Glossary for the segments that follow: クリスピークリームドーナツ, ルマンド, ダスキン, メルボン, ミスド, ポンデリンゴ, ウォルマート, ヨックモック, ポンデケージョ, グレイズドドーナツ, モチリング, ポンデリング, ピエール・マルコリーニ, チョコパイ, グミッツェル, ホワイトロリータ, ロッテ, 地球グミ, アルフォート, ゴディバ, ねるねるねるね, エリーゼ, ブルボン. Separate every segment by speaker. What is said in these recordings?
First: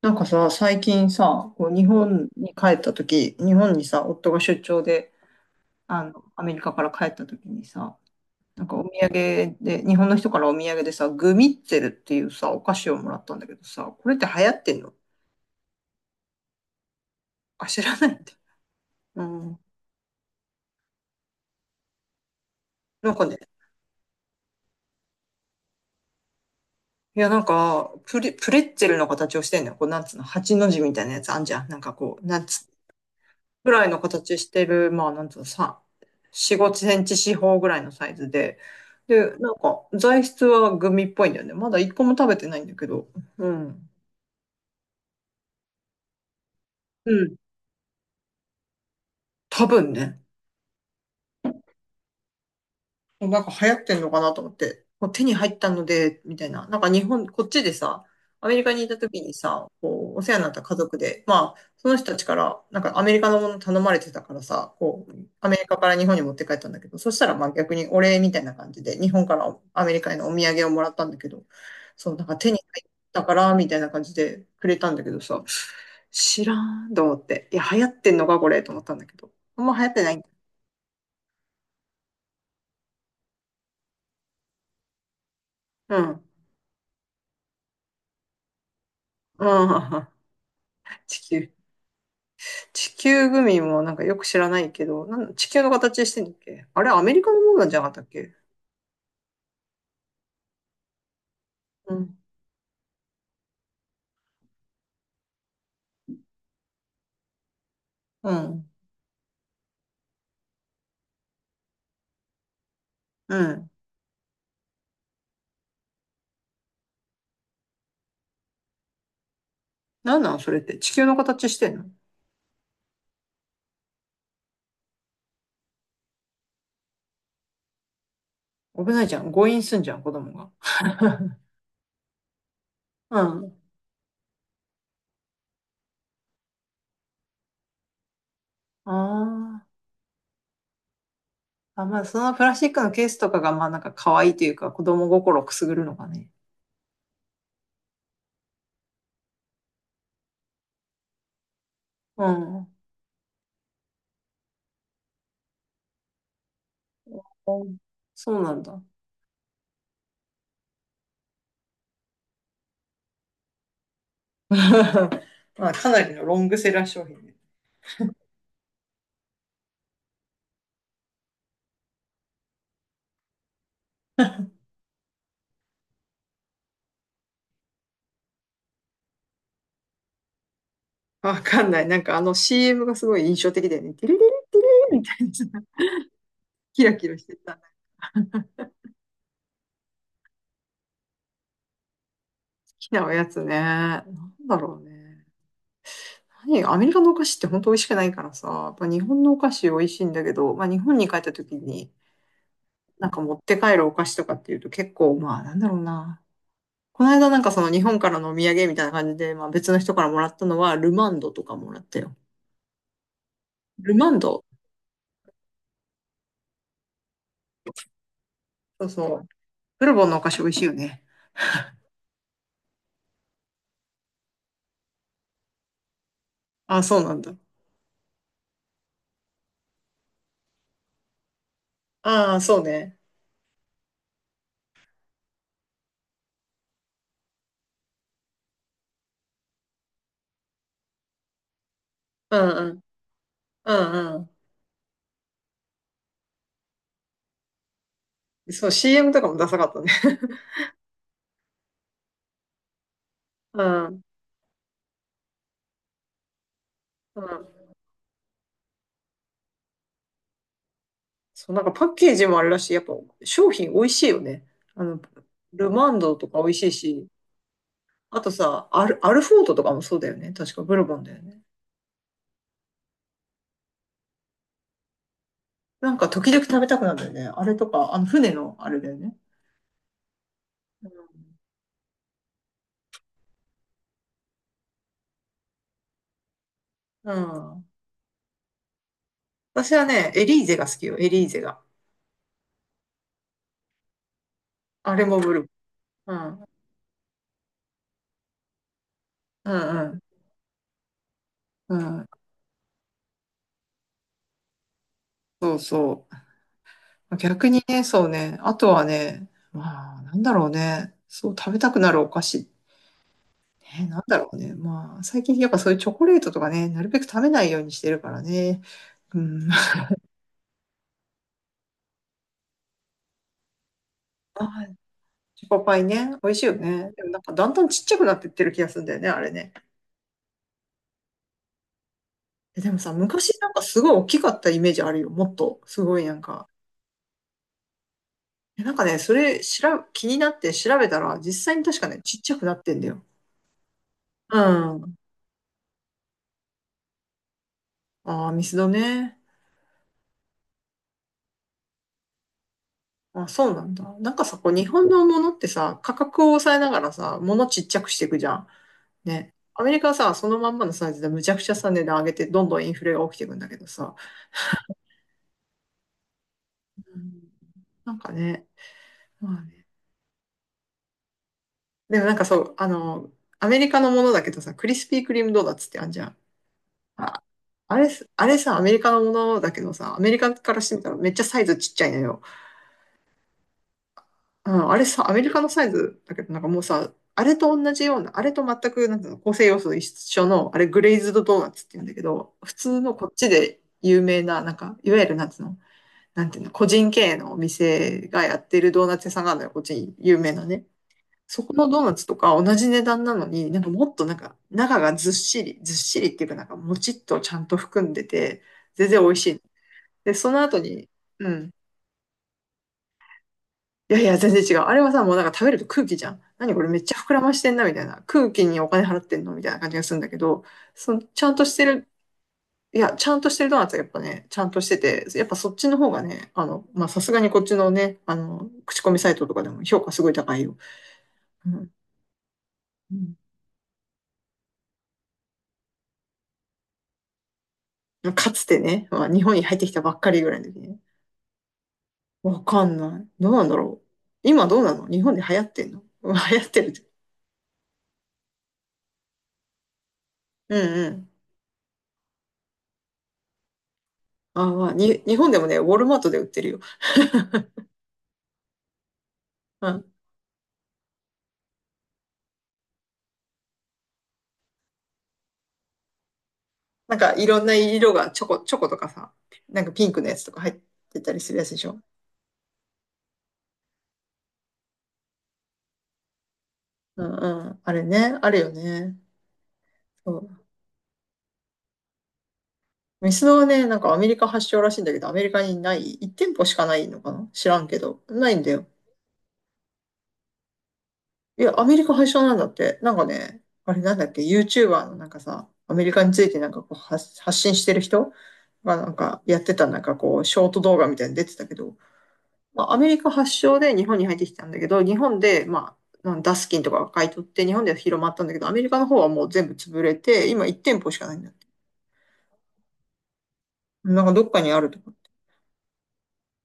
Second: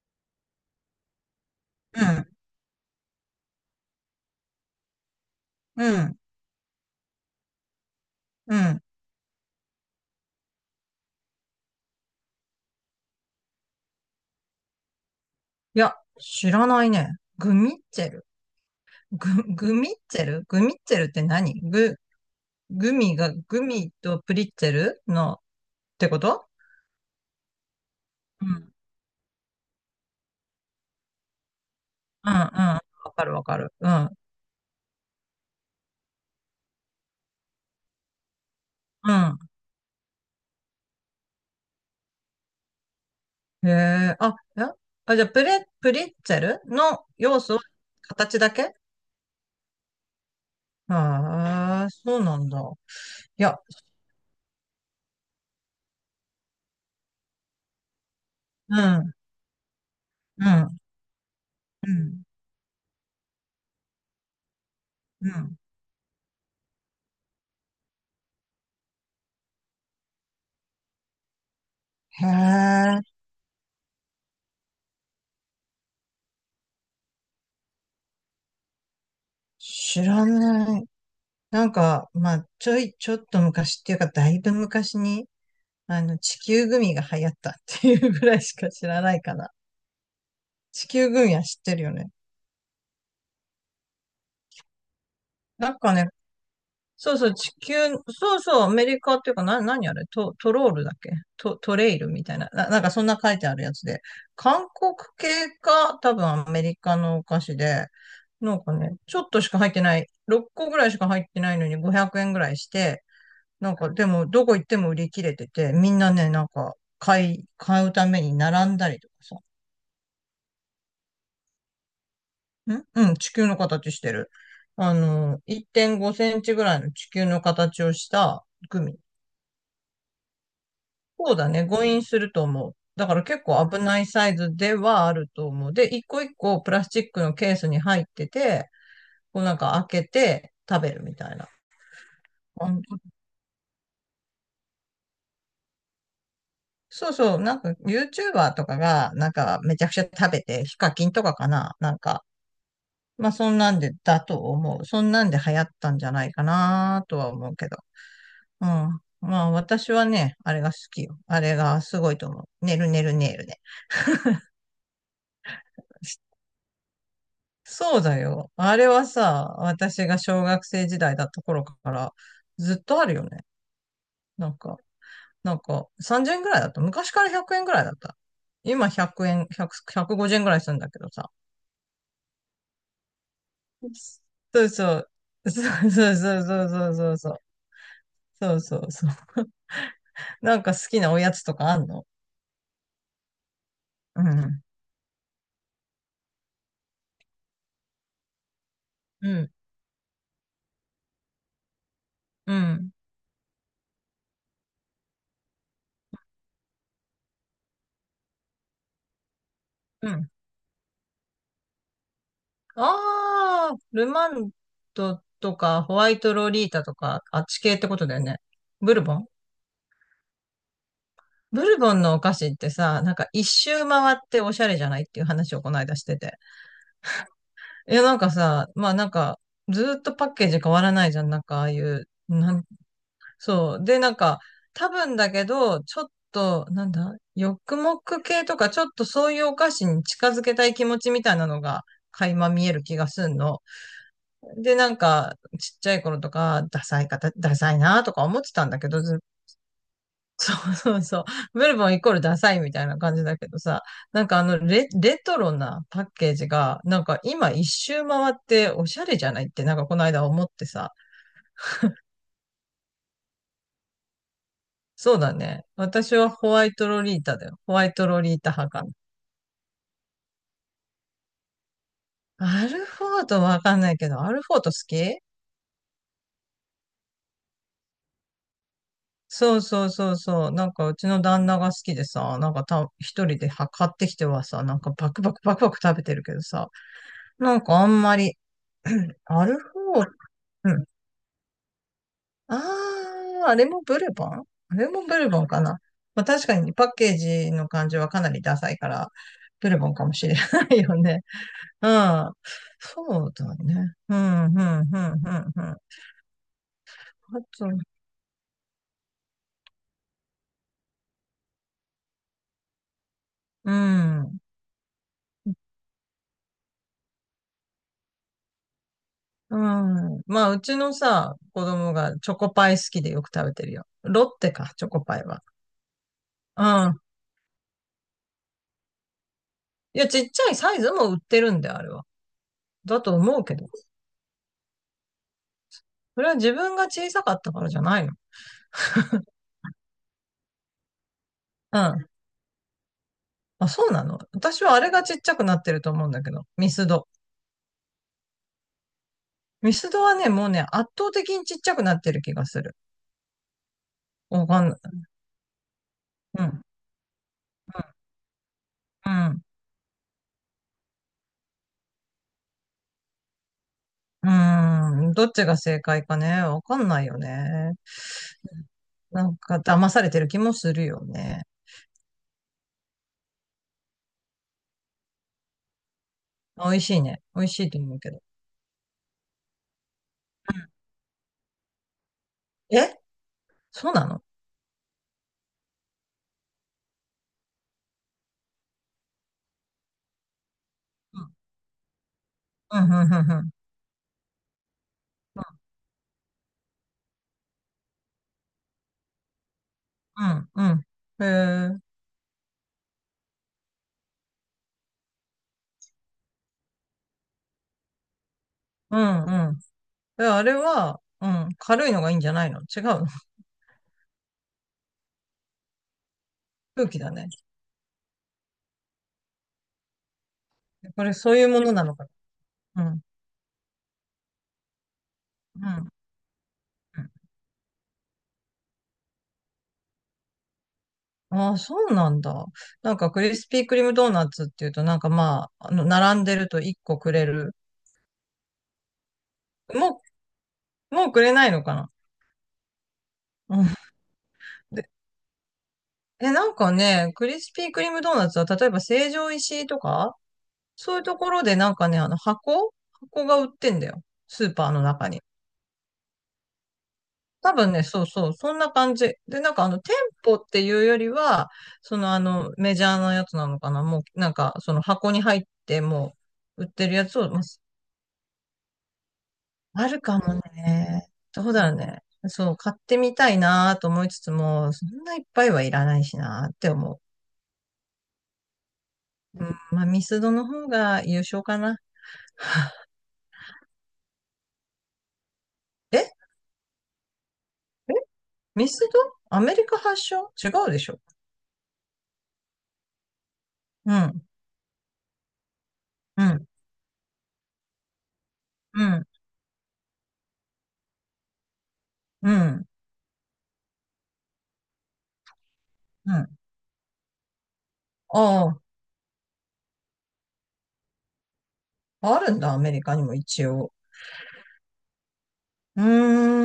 Speaker 1: なんかさ、最近さ、こう日
Speaker 2: うん、
Speaker 1: 本に帰った時、日本にさ、夫が出張で、
Speaker 2: うん、
Speaker 1: アメリカから帰った時にさ、
Speaker 2: う
Speaker 1: なんか
Speaker 2: ん。
Speaker 1: お土産で、日本の人からお土産でさ、グミッツェルっていうさ、お菓子をもらったんだけどさ、これって流行ってんの？
Speaker 2: いや、知らないね。グ
Speaker 1: あ、
Speaker 2: ミッ
Speaker 1: 知ら
Speaker 2: ツ
Speaker 1: な
Speaker 2: ェ
Speaker 1: いっ
Speaker 2: ル。
Speaker 1: て。うん。
Speaker 2: グミッツェルって何
Speaker 1: なんかね、
Speaker 2: グミとプリッツェルのってこと？
Speaker 1: いや、なんか、
Speaker 2: うん、
Speaker 1: プ
Speaker 2: う
Speaker 1: レ
Speaker 2: ん、
Speaker 1: ッツェルの形をしてんのよ。こう、なんつうの、八の字みたいなやつあんじゃん。なんかこう、
Speaker 2: うん。
Speaker 1: なんつ
Speaker 2: わかるわか
Speaker 1: ぐ
Speaker 2: る。
Speaker 1: らい
Speaker 2: う
Speaker 1: の
Speaker 2: ん、
Speaker 1: 形してる、まあ、なんつうの、さん、4、5センチ四方ぐらいのサイズで、で、
Speaker 2: う
Speaker 1: なんか、材質はグミっぽいんだよね。まだ一個も食べてないんだけど、う
Speaker 2: ん。へ
Speaker 1: ん。
Speaker 2: え、あ、じゃあ、プリッツェルの
Speaker 1: うん。
Speaker 2: 要素、形だけ？
Speaker 1: 多分ね。
Speaker 2: ああそうなんだ。
Speaker 1: な
Speaker 2: い
Speaker 1: んか
Speaker 2: や、
Speaker 1: 流行ってんのかなと思って、もう手に入ったので、みたいな。なんか日本、こっちでさ、アメリカ
Speaker 2: うん、
Speaker 1: にいた
Speaker 2: うん、
Speaker 1: 時にさ、こう、お世話になった家族で、まあ、そ
Speaker 2: う
Speaker 1: の人た
Speaker 2: ん、
Speaker 1: ちから、なんかアメリカのもの頼まれてたからさ、こう、
Speaker 2: う
Speaker 1: アメ
Speaker 2: ん。
Speaker 1: リカから日本に持って帰ったんだけど、そしたらまあ逆にお礼みたいな感じで、日本からアメリカへのお土産をもらったんだけど、そう、な
Speaker 2: へ
Speaker 1: んか手に入っ
Speaker 2: え、
Speaker 1: たから、みたいな感じでくれたんだけどさ、知らんと思って、いや、流行ってんのか、これ、と思ったんだけど、あんま流行って
Speaker 2: 知
Speaker 1: ないん
Speaker 2: ら
Speaker 1: だ。
Speaker 2: ない。なんか、まあ、ちょっと昔っていうか、だいぶ昔に、
Speaker 1: うん。
Speaker 2: 地球グミが流行ったっていうぐらいしか知らないか
Speaker 1: う
Speaker 2: な。
Speaker 1: ん。
Speaker 2: 地 球
Speaker 1: 地
Speaker 2: グミは
Speaker 1: 球。
Speaker 2: 知ってるよね。
Speaker 1: 地球グミもなんかよく知らないけど、なん地球の
Speaker 2: なんか
Speaker 1: 形
Speaker 2: ね、
Speaker 1: してんだっけ？あれ、アメ
Speaker 2: そう
Speaker 1: リ
Speaker 2: そ
Speaker 1: カ
Speaker 2: う、
Speaker 1: のも
Speaker 2: 地
Speaker 1: のなん
Speaker 2: 球、
Speaker 1: じゃなかったっけ？
Speaker 2: そうそう、アメリカっていうか、何あれ、トロールだっけ？ト
Speaker 1: う
Speaker 2: レイル
Speaker 1: ん。
Speaker 2: みたいな、なんかそんな書いてあるやつで、韓国系か、多分アメリカのお菓子で、
Speaker 1: う
Speaker 2: なん
Speaker 1: ん。
Speaker 2: かね、ちょっとしか入ってない、6個ぐらいしか入ってないのに500円ぐらいして、
Speaker 1: うん。
Speaker 2: なんか、でも、どこ行っても売り切れてて、みんなね、なんか、買うために並んだりとかさ。
Speaker 1: なんなんそれって。地球の形してんの？
Speaker 2: んうん、地球の形してる。あの、1.5センチぐらいの地球の形をしたグ
Speaker 1: 危
Speaker 2: ミ。
Speaker 1: ないじゃん。誤飲すんじゃん、子供が。
Speaker 2: そうだね、誤飲すると思う。だか
Speaker 1: う
Speaker 2: ら結
Speaker 1: ん。
Speaker 2: 構危ないサイズではあると思う。で、一個一個プラスチックのケースに入ってて、
Speaker 1: あ
Speaker 2: こうなんか
Speaker 1: ー、
Speaker 2: 開けて食べるみたいな。
Speaker 1: あ。まあ、そのプラス
Speaker 2: あ
Speaker 1: チッ
Speaker 2: ん
Speaker 1: クのケースとかが、まあなんか可愛いというか、子供心をくすぐるのがね。
Speaker 2: そうそう、なんか YouTuber とかが、なんかめちゃくちゃ食べて、ヒカキンとかかな、なんか
Speaker 1: うん。うん、
Speaker 2: まあ、そんなんで、だと思う。そんなんで流行ったんじゃないかなとは思うけど。
Speaker 1: そうなん
Speaker 2: うん。
Speaker 1: だ。
Speaker 2: まあ、私はね、あれが好きよ。あれがすごいと思う。ねるねるねるね。
Speaker 1: まあ、かなりのロングセラー商品ね。
Speaker 2: そうだよ。あれはさ、私が小学生時代だった頃からずっとあるよね。なんか、なんか30円ぐらいだった。昔から100円ぐらいだった。今100円、100、150円ぐらいするんだけどさ。
Speaker 1: わかんない。なんかあの CM がすごい印象的だよね。テレレレテレ
Speaker 2: そうそ
Speaker 1: レみ
Speaker 2: う。
Speaker 1: たい
Speaker 2: そ
Speaker 1: な、
Speaker 2: うそうそうそう
Speaker 1: キ
Speaker 2: そ
Speaker 1: ラ
Speaker 2: う
Speaker 1: キ
Speaker 2: そ
Speaker 1: ラ
Speaker 2: う
Speaker 1: し
Speaker 2: そ
Speaker 1: て
Speaker 2: う。
Speaker 1: た。
Speaker 2: そうそうそう。なんか好きなおやつとかあんの？
Speaker 1: きなおやつね。な
Speaker 2: う
Speaker 1: んだ
Speaker 2: ん。
Speaker 1: ろうね。何アメリカのお菓子って本当美味しくないからさ、やっぱ日本
Speaker 2: う
Speaker 1: のお
Speaker 2: ん、
Speaker 1: 菓子美味しいんだけど、まあ日本に帰った時に
Speaker 2: うん、
Speaker 1: なんか持って帰るお菓子とかっていうと結構まあなんだろうな。この間なんかその日本からのお土産みたいな感じで、まあ別の人から
Speaker 2: う
Speaker 1: もら
Speaker 2: ん。
Speaker 1: ったのはルマンドとかもらったよ。
Speaker 2: ああ、
Speaker 1: ル
Speaker 2: ル
Speaker 1: マン
Speaker 2: マ
Speaker 1: ド、
Speaker 2: ンドとかホワイトロリータとか、あっち系ってことだよね。
Speaker 1: そう
Speaker 2: ブルボ
Speaker 1: そ
Speaker 2: ン？
Speaker 1: う。ブルボンのお菓子美味しいよね。
Speaker 2: ブルボンのお菓子ってさ、なんか一周回っておしゃれじゃないっていう話をこの間してて。
Speaker 1: ああ、そうなんだ。
Speaker 2: いや、なんかさ、まあなんか、ずーっとパッケージ変わらないじゃん。なんかああいう、
Speaker 1: ああ、そうね。
Speaker 2: そう。で、なんか、多分だけど、ちょっと、なんだ、ヨックモック系とか、ちょっとそういうお菓子に近づけたい気持ちみたいなのが、垣
Speaker 1: う
Speaker 2: 間
Speaker 1: ん
Speaker 2: 見
Speaker 1: う
Speaker 2: える
Speaker 1: ん。
Speaker 2: 気がすんの。
Speaker 1: うんう
Speaker 2: で、なんか、ちっちゃい頃とか、ダサいなとか思って
Speaker 1: ん。
Speaker 2: た
Speaker 1: そ
Speaker 2: ん
Speaker 1: う、
Speaker 2: だけど、
Speaker 1: CM
Speaker 2: ずっ
Speaker 1: と
Speaker 2: と、
Speaker 1: かもダサかったね。
Speaker 2: そうそう、メルボンイコールダサいみたいな感じだけど
Speaker 1: う
Speaker 2: さ、
Speaker 1: ん。
Speaker 2: なんかレトロなパッケージが、なんか
Speaker 1: う
Speaker 2: 今
Speaker 1: ん、
Speaker 2: 一周回っておしゃれじゃないって、なんかこの間思ってさ、
Speaker 1: そう、なんかパッケージもあるらしい。やっぱ商品美味しいよね。あの、
Speaker 2: そうだね。
Speaker 1: ルマン
Speaker 2: 私
Speaker 1: ドと
Speaker 2: は
Speaker 1: か美
Speaker 2: ホ
Speaker 1: 味
Speaker 2: ワ
Speaker 1: しい
Speaker 2: イトロ
Speaker 1: し、
Speaker 2: リータだよ。ホワイト
Speaker 1: あ
Speaker 2: ロ
Speaker 1: と
Speaker 2: リータ
Speaker 1: さ、
Speaker 2: 派かな。
Speaker 1: アルフォートとかもそうだよね。確かブルボンだよね。
Speaker 2: アルフォートわかんないけど、アルフォート好き？
Speaker 1: なんか時々食べたくなるんだよね。あれとか、あの船のあれだよね。
Speaker 2: そうそうそうそう。なんかうちの旦那が好きでさ、なんか一人では買ってきてはさ、なんかバクバクバクバク食べてるけどさ、
Speaker 1: うん。
Speaker 2: な
Speaker 1: う
Speaker 2: ん
Speaker 1: ん、
Speaker 2: かあんまり、うんアル
Speaker 1: 私は
Speaker 2: フォー、
Speaker 1: ね、エリーゼが
Speaker 2: う
Speaker 1: 好
Speaker 2: ん。
Speaker 1: きよ。エリーゼが。
Speaker 2: あー、あれもブルボン？あれ
Speaker 1: あ
Speaker 2: も
Speaker 1: れ
Speaker 2: ブ
Speaker 1: も
Speaker 2: ル
Speaker 1: ブ
Speaker 2: ボン
Speaker 1: ル
Speaker 2: かな。
Speaker 1: ボ
Speaker 2: まあ確
Speaker 1: ン。
Speaker 2: かにパッケージの感じはかなりダサいから、
Speaker 1: う
Speaker 2: ブル
Speaker 1: ん。
Speaker 2: ボン
Speaker 1: うん
Speaker 2: かもしれないよね。
Speaker 1: う
Speaker 2: う
Speaker 1: ん。うん。
Speaker 2: ん。そうだね。うん、うん、うん、うん、
Speaker 1: そう
Speaker 2: うん。あ
Speaker 1: そう。逆に
Speaker 2: と、
Speaker 1: ね、そうね。あとはね、まあ、なんだろうね。そう、食べたくなるお菓子。
Speaker 2: う
Speaker 1: なんだろう
Speaker 2: ん。
Speaker 1: ね。まあ、最近やっぱそういうチョコレートとかね、なるべく食べないようにしてるからね。うん。
Speaker 2: う
Speaker 1: あ
Speaker 2: ん。まあ、うちのさ、子供がチョコパイ好きでよく食べてるよ。ロッテか、
Speaker 1: ー、
Speaker 2: チョコパイは。
Speaker 1: チョコパイね、美味しいよ
Speaker 2: う
Speaker 1: ね。
Speaker 2: ん。
Speaker 1: でもなんかだんだんちっちゃくなってってる気がするんだよね、あれね。
Speaker 2: いや、ちっちゃいサイズも売ってるんで、あれは。
Speaker 1: え、でもさ、
Speaker 2: だと
Speaker 1: 昔
Speaker 2: 思う
Speaker 1: なん
Speaker 2: け
Speaker 1: か
Speaker 2: ど。
Speaker 1: すごい大きかったイメージあるよ。もっと、すごいなん
Speaker 2: それは
Speaker 1: か。
Speaker 2: 自分が小さかったからじゃないの？
Speaker 1: え、なんかね、それしら、気になって調べたら、実際に
Speaker 2: う
Speaker 1: 確かね、
Speaker 2: ん。
Speaker 1: ちっちゃくなってんだよ。
Speaker 2: あ、そうなの？
Speaker 1: う
Speaker 2: 私はあれ
Speaker 1: ん。
Speaker 2: がちっちゃくなってると思うんだけど。ミスド。
Speaker 1: ああ、ミスドね。
Speaker 2: ミスドはね、もうね、圧倒的にちっちゃくなってる気がする。
Speaker 1: あ、そうなんだ。なんかさ、
Speaker 2: わ
Speaker 1: こう
Speaker 2: か
Speaker 1: 日
Speaker 2: んな
Speaker 1: 本
Speaker 2: い。
Speaker 1: のものってさ、価格を
Speaker 2: う
Speaker 1: 抑え
Speaker 2: ん。
Speaker 1: ながらさ、ものちっちゃくしていくじゃん。
Speaker 2: う
Speaker 1: ね。
Speaker 2: ん。
Speaker 1: アメリカはさ、そのまんまのサイズでむちゃくちゃさ、値段上げて、どんどんインフレが起きていくんだけどさ、
Speaker 2: うん。どっちが正解かね。わかん
Speaker 1: う
Speaker 2: ないよ
Speaker 1: ん、
Speaker 2: ね。
Speaker 1: なんかね、
Speaker 2: なん
Speaker 1: まあ
Speaker 2: か
Speaker 1: ね。
Speaker 2: 騙されてる気もするよね。
Speaker 1: でもなんかそう、アメリカのものだけどさ、クリスピークリームドーナツってあんじゃん。
Speaker 2: 美味しいね。
Speaker 1: あ、
Speaker 2: 美味しい
Speaker 1: あ
Speaker 2: と
Speaker 1: れ
Speaker 2: 思う
Speaker 1: す、
Speaker 2: けど。
Speaker 1: あれさ、アメリカのものだけどさ、アメリカか
Speaker 2: う
Speaker 1: らし
Speaker 2: ん。
Speaker 1: てみたらめっちゃサイズちっちゃいのよ。
Speaker 2: えそうなの？
Speaker 1: うん、あれさ、アメリカのサイズだけど、なんかもうさ、あれと同じような、あれと全く、なんていうの、構成要素一緒の、あれグレイズ
Speaker 2: う
Speaker 1: ド
Speaker 2: ん、
Speaker 1: ドーナツって言うんだけど、普
Speaker 2: う
Speaker 1: 通
Speaker 2: ん、うん、
Speaker 1: のこっち
Speaker 2: うん、
Speaker 1: で有名な、なんか、いわゆるなんていうの、なんていうの、個人経営のお店がやってるドーナツ屋さんがあるのよ、こっちに有
Speaker 2: う
Speaker 1: 名な
Speaker 2: ん、う
Speaker 1: ね。
Speaker 2: ん。うんへ
Speaker 1: そこの
Speaker 2: え、
Speaker 1: ドーナツとか同じ値段なのに、なんかもっとなんか中がずっしり、ずっしりっていうかなんかもちっとちゃんと含んでて、全
Speaker 2: う
Speaker 1: 然美味しい。
Speaker 2: ん、うん。
Speaker 1: で、
Speaker 2: え、
Speaker 1: その
Speaker 2: あれ
Speaker 1: 後に、
Speaker 2: は、う
Speaker 1: う
Speaker 2: ん、
Speaker 1: ん。
Speaker 2: 軽いのがいいんじゃないの？違うの？
Speaker 1: いやいや、全然違う。あれはさ、もうなんか食べると空気じゃん。何これ めっ
Speaker 2: 空
Speaker 1: ちゃ
Speaker 2: 気だ
Speaker 1: 膨ら
Speaker 2: ね。
Speaker 1: ましてんな、みたいな。空気にお金払ってんのみたいな感じがするんだけど、その
Speaker 2: これ、
Speaker 1: ちゃ
Speaker 2: そ
Speaker 1: ん
Speaker 2: うい
Speaker 1: と
Speaker 2: う
Speaker 1: し
Speaker 2: も
Speaker 1: て
Speaker 2: のな
Speaker 1: る
Speaker 2: のか
Speaker 1: い
Speaker 2: な？う
Speaker 1: や、
Speaker 2: ん、
Speaker 1: ちゃんとしてるドーナツはやっぱね、ちゃんとしてて、やっぱそっ
Speaker 2: う
Speaker 1: ちの方
Speaker 2: ん。
Speaker 1: がね、まあ、さ
Speaker 2: う
Speaker 1: す
Speaker 2: ん。
Speaker 1: がにこっちのね、口コミサイトとかでも評価すごい高いよ。う
Speaker 2: ああ、
Speaker 1: ん
Speaker 2: そうなんだ。な
Speaker 1: う
Speaker 2: んか、
Speaker 1: ん、
Speaker 2: クリスピークリームドーナツっていうと、なんかまあ、あの、並んでると1個くれる。
Speaker 1: かつてね、まあ、日本に入ってきたばっ
Speaker 2: も
Speaker 1: かりぐらいの時ね。
Speaker 2: もうくれないのかな？
Speaker 1: わかんない。どうなんだ
Speaker 2: うん。
Speaker 1: ろう。今どうなの？
Speaker 2: で、
Speaker 1: 日本で流行ってんの？うん。
Speaker 2: え、
Speaker 1: 流
Speaker 2: な
Speaker 1: 行っ
Speaker 2: ん
Speaker 1: てる
Speaker 2: か
Speaker 1: って。
Speaker 2: ね、クリスピークリームドーナツは、例えば成城石井とか、
Speaker 1: うんう
Speaker 2: そういう
Speaker 1: ん。
Speaker 2: ところでなんかね、あの箱が売ってんだよ。ス
Speaker 1: あ
Speaker 2: ー
Speaker 1: ー、
Speaker 2: パ
Speaker 1: ま
Speaker 2: ー
Speaker 1: あ、
Speaker 2: の中
Speaker 1: 日
Speaker 2: に。
Speaker 1: 本でもね、ウォルマートで売ってるよ。
Speaker 2: 多 分ね、そうそう、そんな感じ。で、なんかあ
Speaker 1: う
Speaker 2: の、
Speaker 1: ん。
Speaker 2: 店舗っていうよりは、そのあの、メジャーなやつなのかな。もう、なんか、その箱に入って、もう、売ってる
Speaker 1: なん
Speaker 2: や
Speaker 1: か
Speaker 2: つ
Speaker 1: い
Speaker 2: を、まあ、
Speaker 1: ろんな色が、チョコとかさ、なんかピ
Speaker 2: あ
Speaker 1: ン
Speaker 2: る
Speaker 1: クのや
Speaker 2: か
Speaker 1: つと
Speaker 2: も
Speaker 1: か入って
Speaker 2: ね。
Speaker 1: たりする
Speaker 2: ど
Speaker 1: やつ
Speaker 2: う
Speaker 1: で
Speaker 2: だ
Speaker 1: し
Speaker 2: ろう
Speaker 1: ょ。
Speaker 2: ね。そう、買ってみたいなと思いつつも、そんないっぱいはいらないしなって思
Speaker 1: うんうん。あれね、あるよね。
Speaker 2: う。うん、まあ、ミ
Speaker 1: そ
Speaker 2: スド
Speaker 1: う、
Speaker 2: の方が優勝かな。
Speaker 1: ミスドはね、なんかアメリカ発祥らしいんだけど、アメリカにない、
Speaker 2: え
Speaker 1: 1店舗しかないのかな知らんけど。ないんだよ。
Speaker 2: ミスド？アメリカ発祥違うでしょ？
Speaker 1: いや、アメリカ発祥なんだって。なんかね、あれ
Speaker 2: う
Speaker 1: なんだっ
Speaker 2: ん、
Speaker 1: け、YouTuber のなんかさ、アメリカにつ
Speaker 2: う
Speaker 1: いて
Speaker 2: ん、
Speaker 1: なんかこう発信してる人が
Speaker 2: う
Speaker 1: なん
Speaker 2: ん。
Speaker 1: かやってたなんかこう、ショート動画みたいに出てたけど、
Speaker 2: う
Speaker 1: ま
Speaker 2: ん。
Speaker 1: あ、アメリカ発祥で日本に入ってきたんだけど、日本で、まあ、
Speaker 2: う
Speaker 1: なんダ
Speaker 2: ん。
Speaker 1: スキンとかが買い取って日本では広まったんだけど、ア
Speaker 2: あ
Speaker 1: メリカの方はもう全部潰れて、今1店舗しかないんだって。
Speaker 2: あ、あるんだ、アメリカにも一応。
Speaker 1: なんかどっかにあるとか。
Speaker 2: う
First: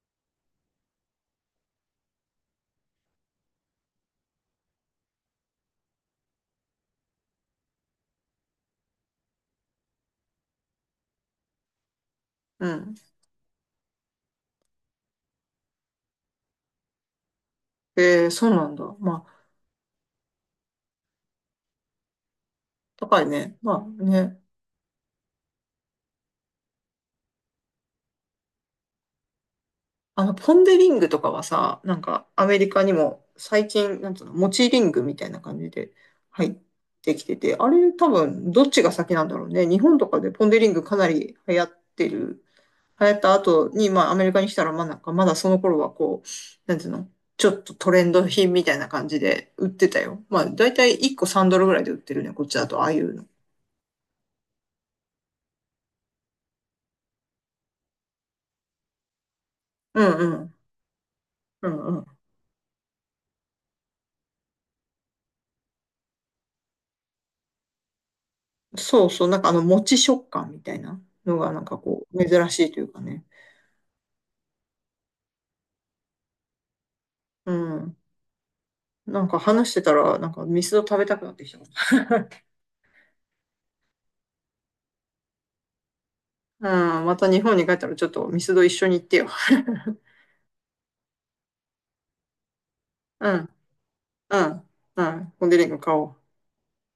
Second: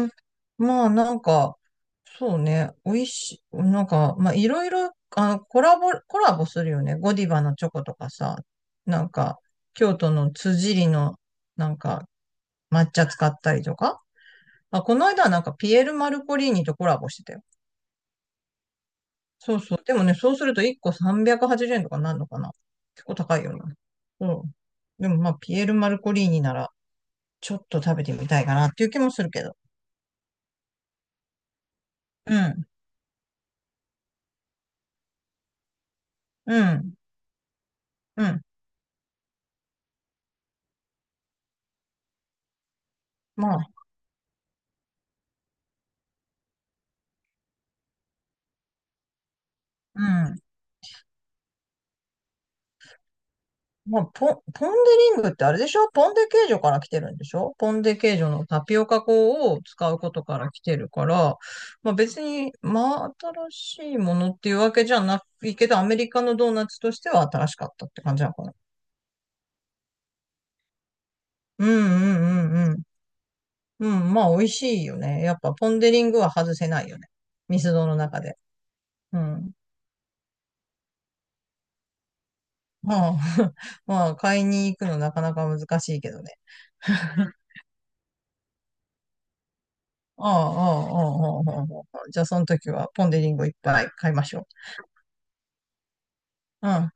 Speaker 2: ーん。まあ、なんか、そうね、美味しい、なんか、まあ、いろいろ、あの、コラボするよね。ゴディバのチョコとかさ、なんか、京都の辻りの、なんか、
Speaker 1: う
Speaker 2: 抹
Speaker 1: ん。
Speaker 2: 茶使ったりとか。あ、この間はなんか、ピエール・マルコリーニとコラボしてたよ。
Speaker 1: えー、そうなんだ。まあ
Speaker 2: そうそう。でもね、そうすると1個380円とかなんのかな。結構
Speaker 1: 高い
Speaker 2: 高いよ
Speaker 1: ね。
Speaker 2: な。
Speaker 1: まあ
Speaker 2: う
Speaker 1: ね。
Speaker 2: ん。でもまあ、ピエール・マルコリーニなら、ちょっと食べてみたいかなっていう気もするけど。
Speaker 1: ポンデリングとかはさ、なんか
Speaker 2: う
Speaker 1: アメ
Speaker 2: ん、
Speaker 1: リカにも最近、なんつうの、モチリングみたいな感じで入っ
Speaker 2: うん、
Speaker 1: てきてて、あれ多
Speaker 2: うん。
Speaker 1: 分どっちが先なんだろうね。日本とかでポンデリングかなり流行ってる。流行った
Speaker 2: ま
Speaker 1: 後
Speaker 2: あ、
Speaker 1: に、まあアメリカに来たら、まあなんかまだその頃はこう、なんつうの、ちょっとトレンド品みたいな感じで売ってた
Speaker 2: う
Speaker 1: よ。ま
Speaker 2: ん。
Speaker 1: あだいたい1個3ドルぐらいで売ってるね、こっちだと、ああいうの。
Speaker 2: まあ、ポンデリングってあれでしょ？ポンデケージョから来てるんでしょ？ポンデケージョのタピオカ粉を使う
Speaker 1: う
Speaker 2: こと
Speaker 1: ん
Speaker 2: か
Speaker 1: う
Speaker 2: ら
Speaker 1: ん。
Speaker 2: 来てるから、
Speaker 1: うん
Speaker 2: まあ
Speaker 1: うん、
Speaker 2: 別に、まあ新しいものっていうわけじゃないけど、アメリカのドーナツとしては新しかったって感じなのかな。
Speaker 1: そうそう、餅食感みたいなのが、な
Speaker 2: う
Speaker 1: ん
Speaker 2: ん
Speaker 1: かこう、珍し
Speaker 2: う
Speaker 1: い
Speaker 2: んうんう
Speaker 1: と
Speaker 2: ん。
Speaker 1: いうかね。
Speaker 2: うん、まあ美味しいよね。やっぱポンデリングは外せないよね。
Speaker 1: う
Speaker 2: ミスドの
Speaker 1: ん。
Speaker 2: 中で。う
Speaker 1: なんか
Speaker 2: ん。
Speaker 1: 話してたら、なんかミスド食べたくなってきた。う
Speaker 2: まあ、まあ、買いに行くのなかなか難しいけどね。
Speaker 1: ん、また 日本に帰ったらちょっとミスド一緒に行ってよ。
Speaker 2: ああ、ああ、ああ、ああ、ああ。じゃあ、その時はポンデ
Speaker 1: う
Speaker 2: リンゴ
Speaker 1: ん、
Speaker 2: いっぱい買いまし
Speaker 1: う
Speaker 2: ょ
Speaker 1: ん、うん。コンデリング買おう。
Speaker 2: う。うん。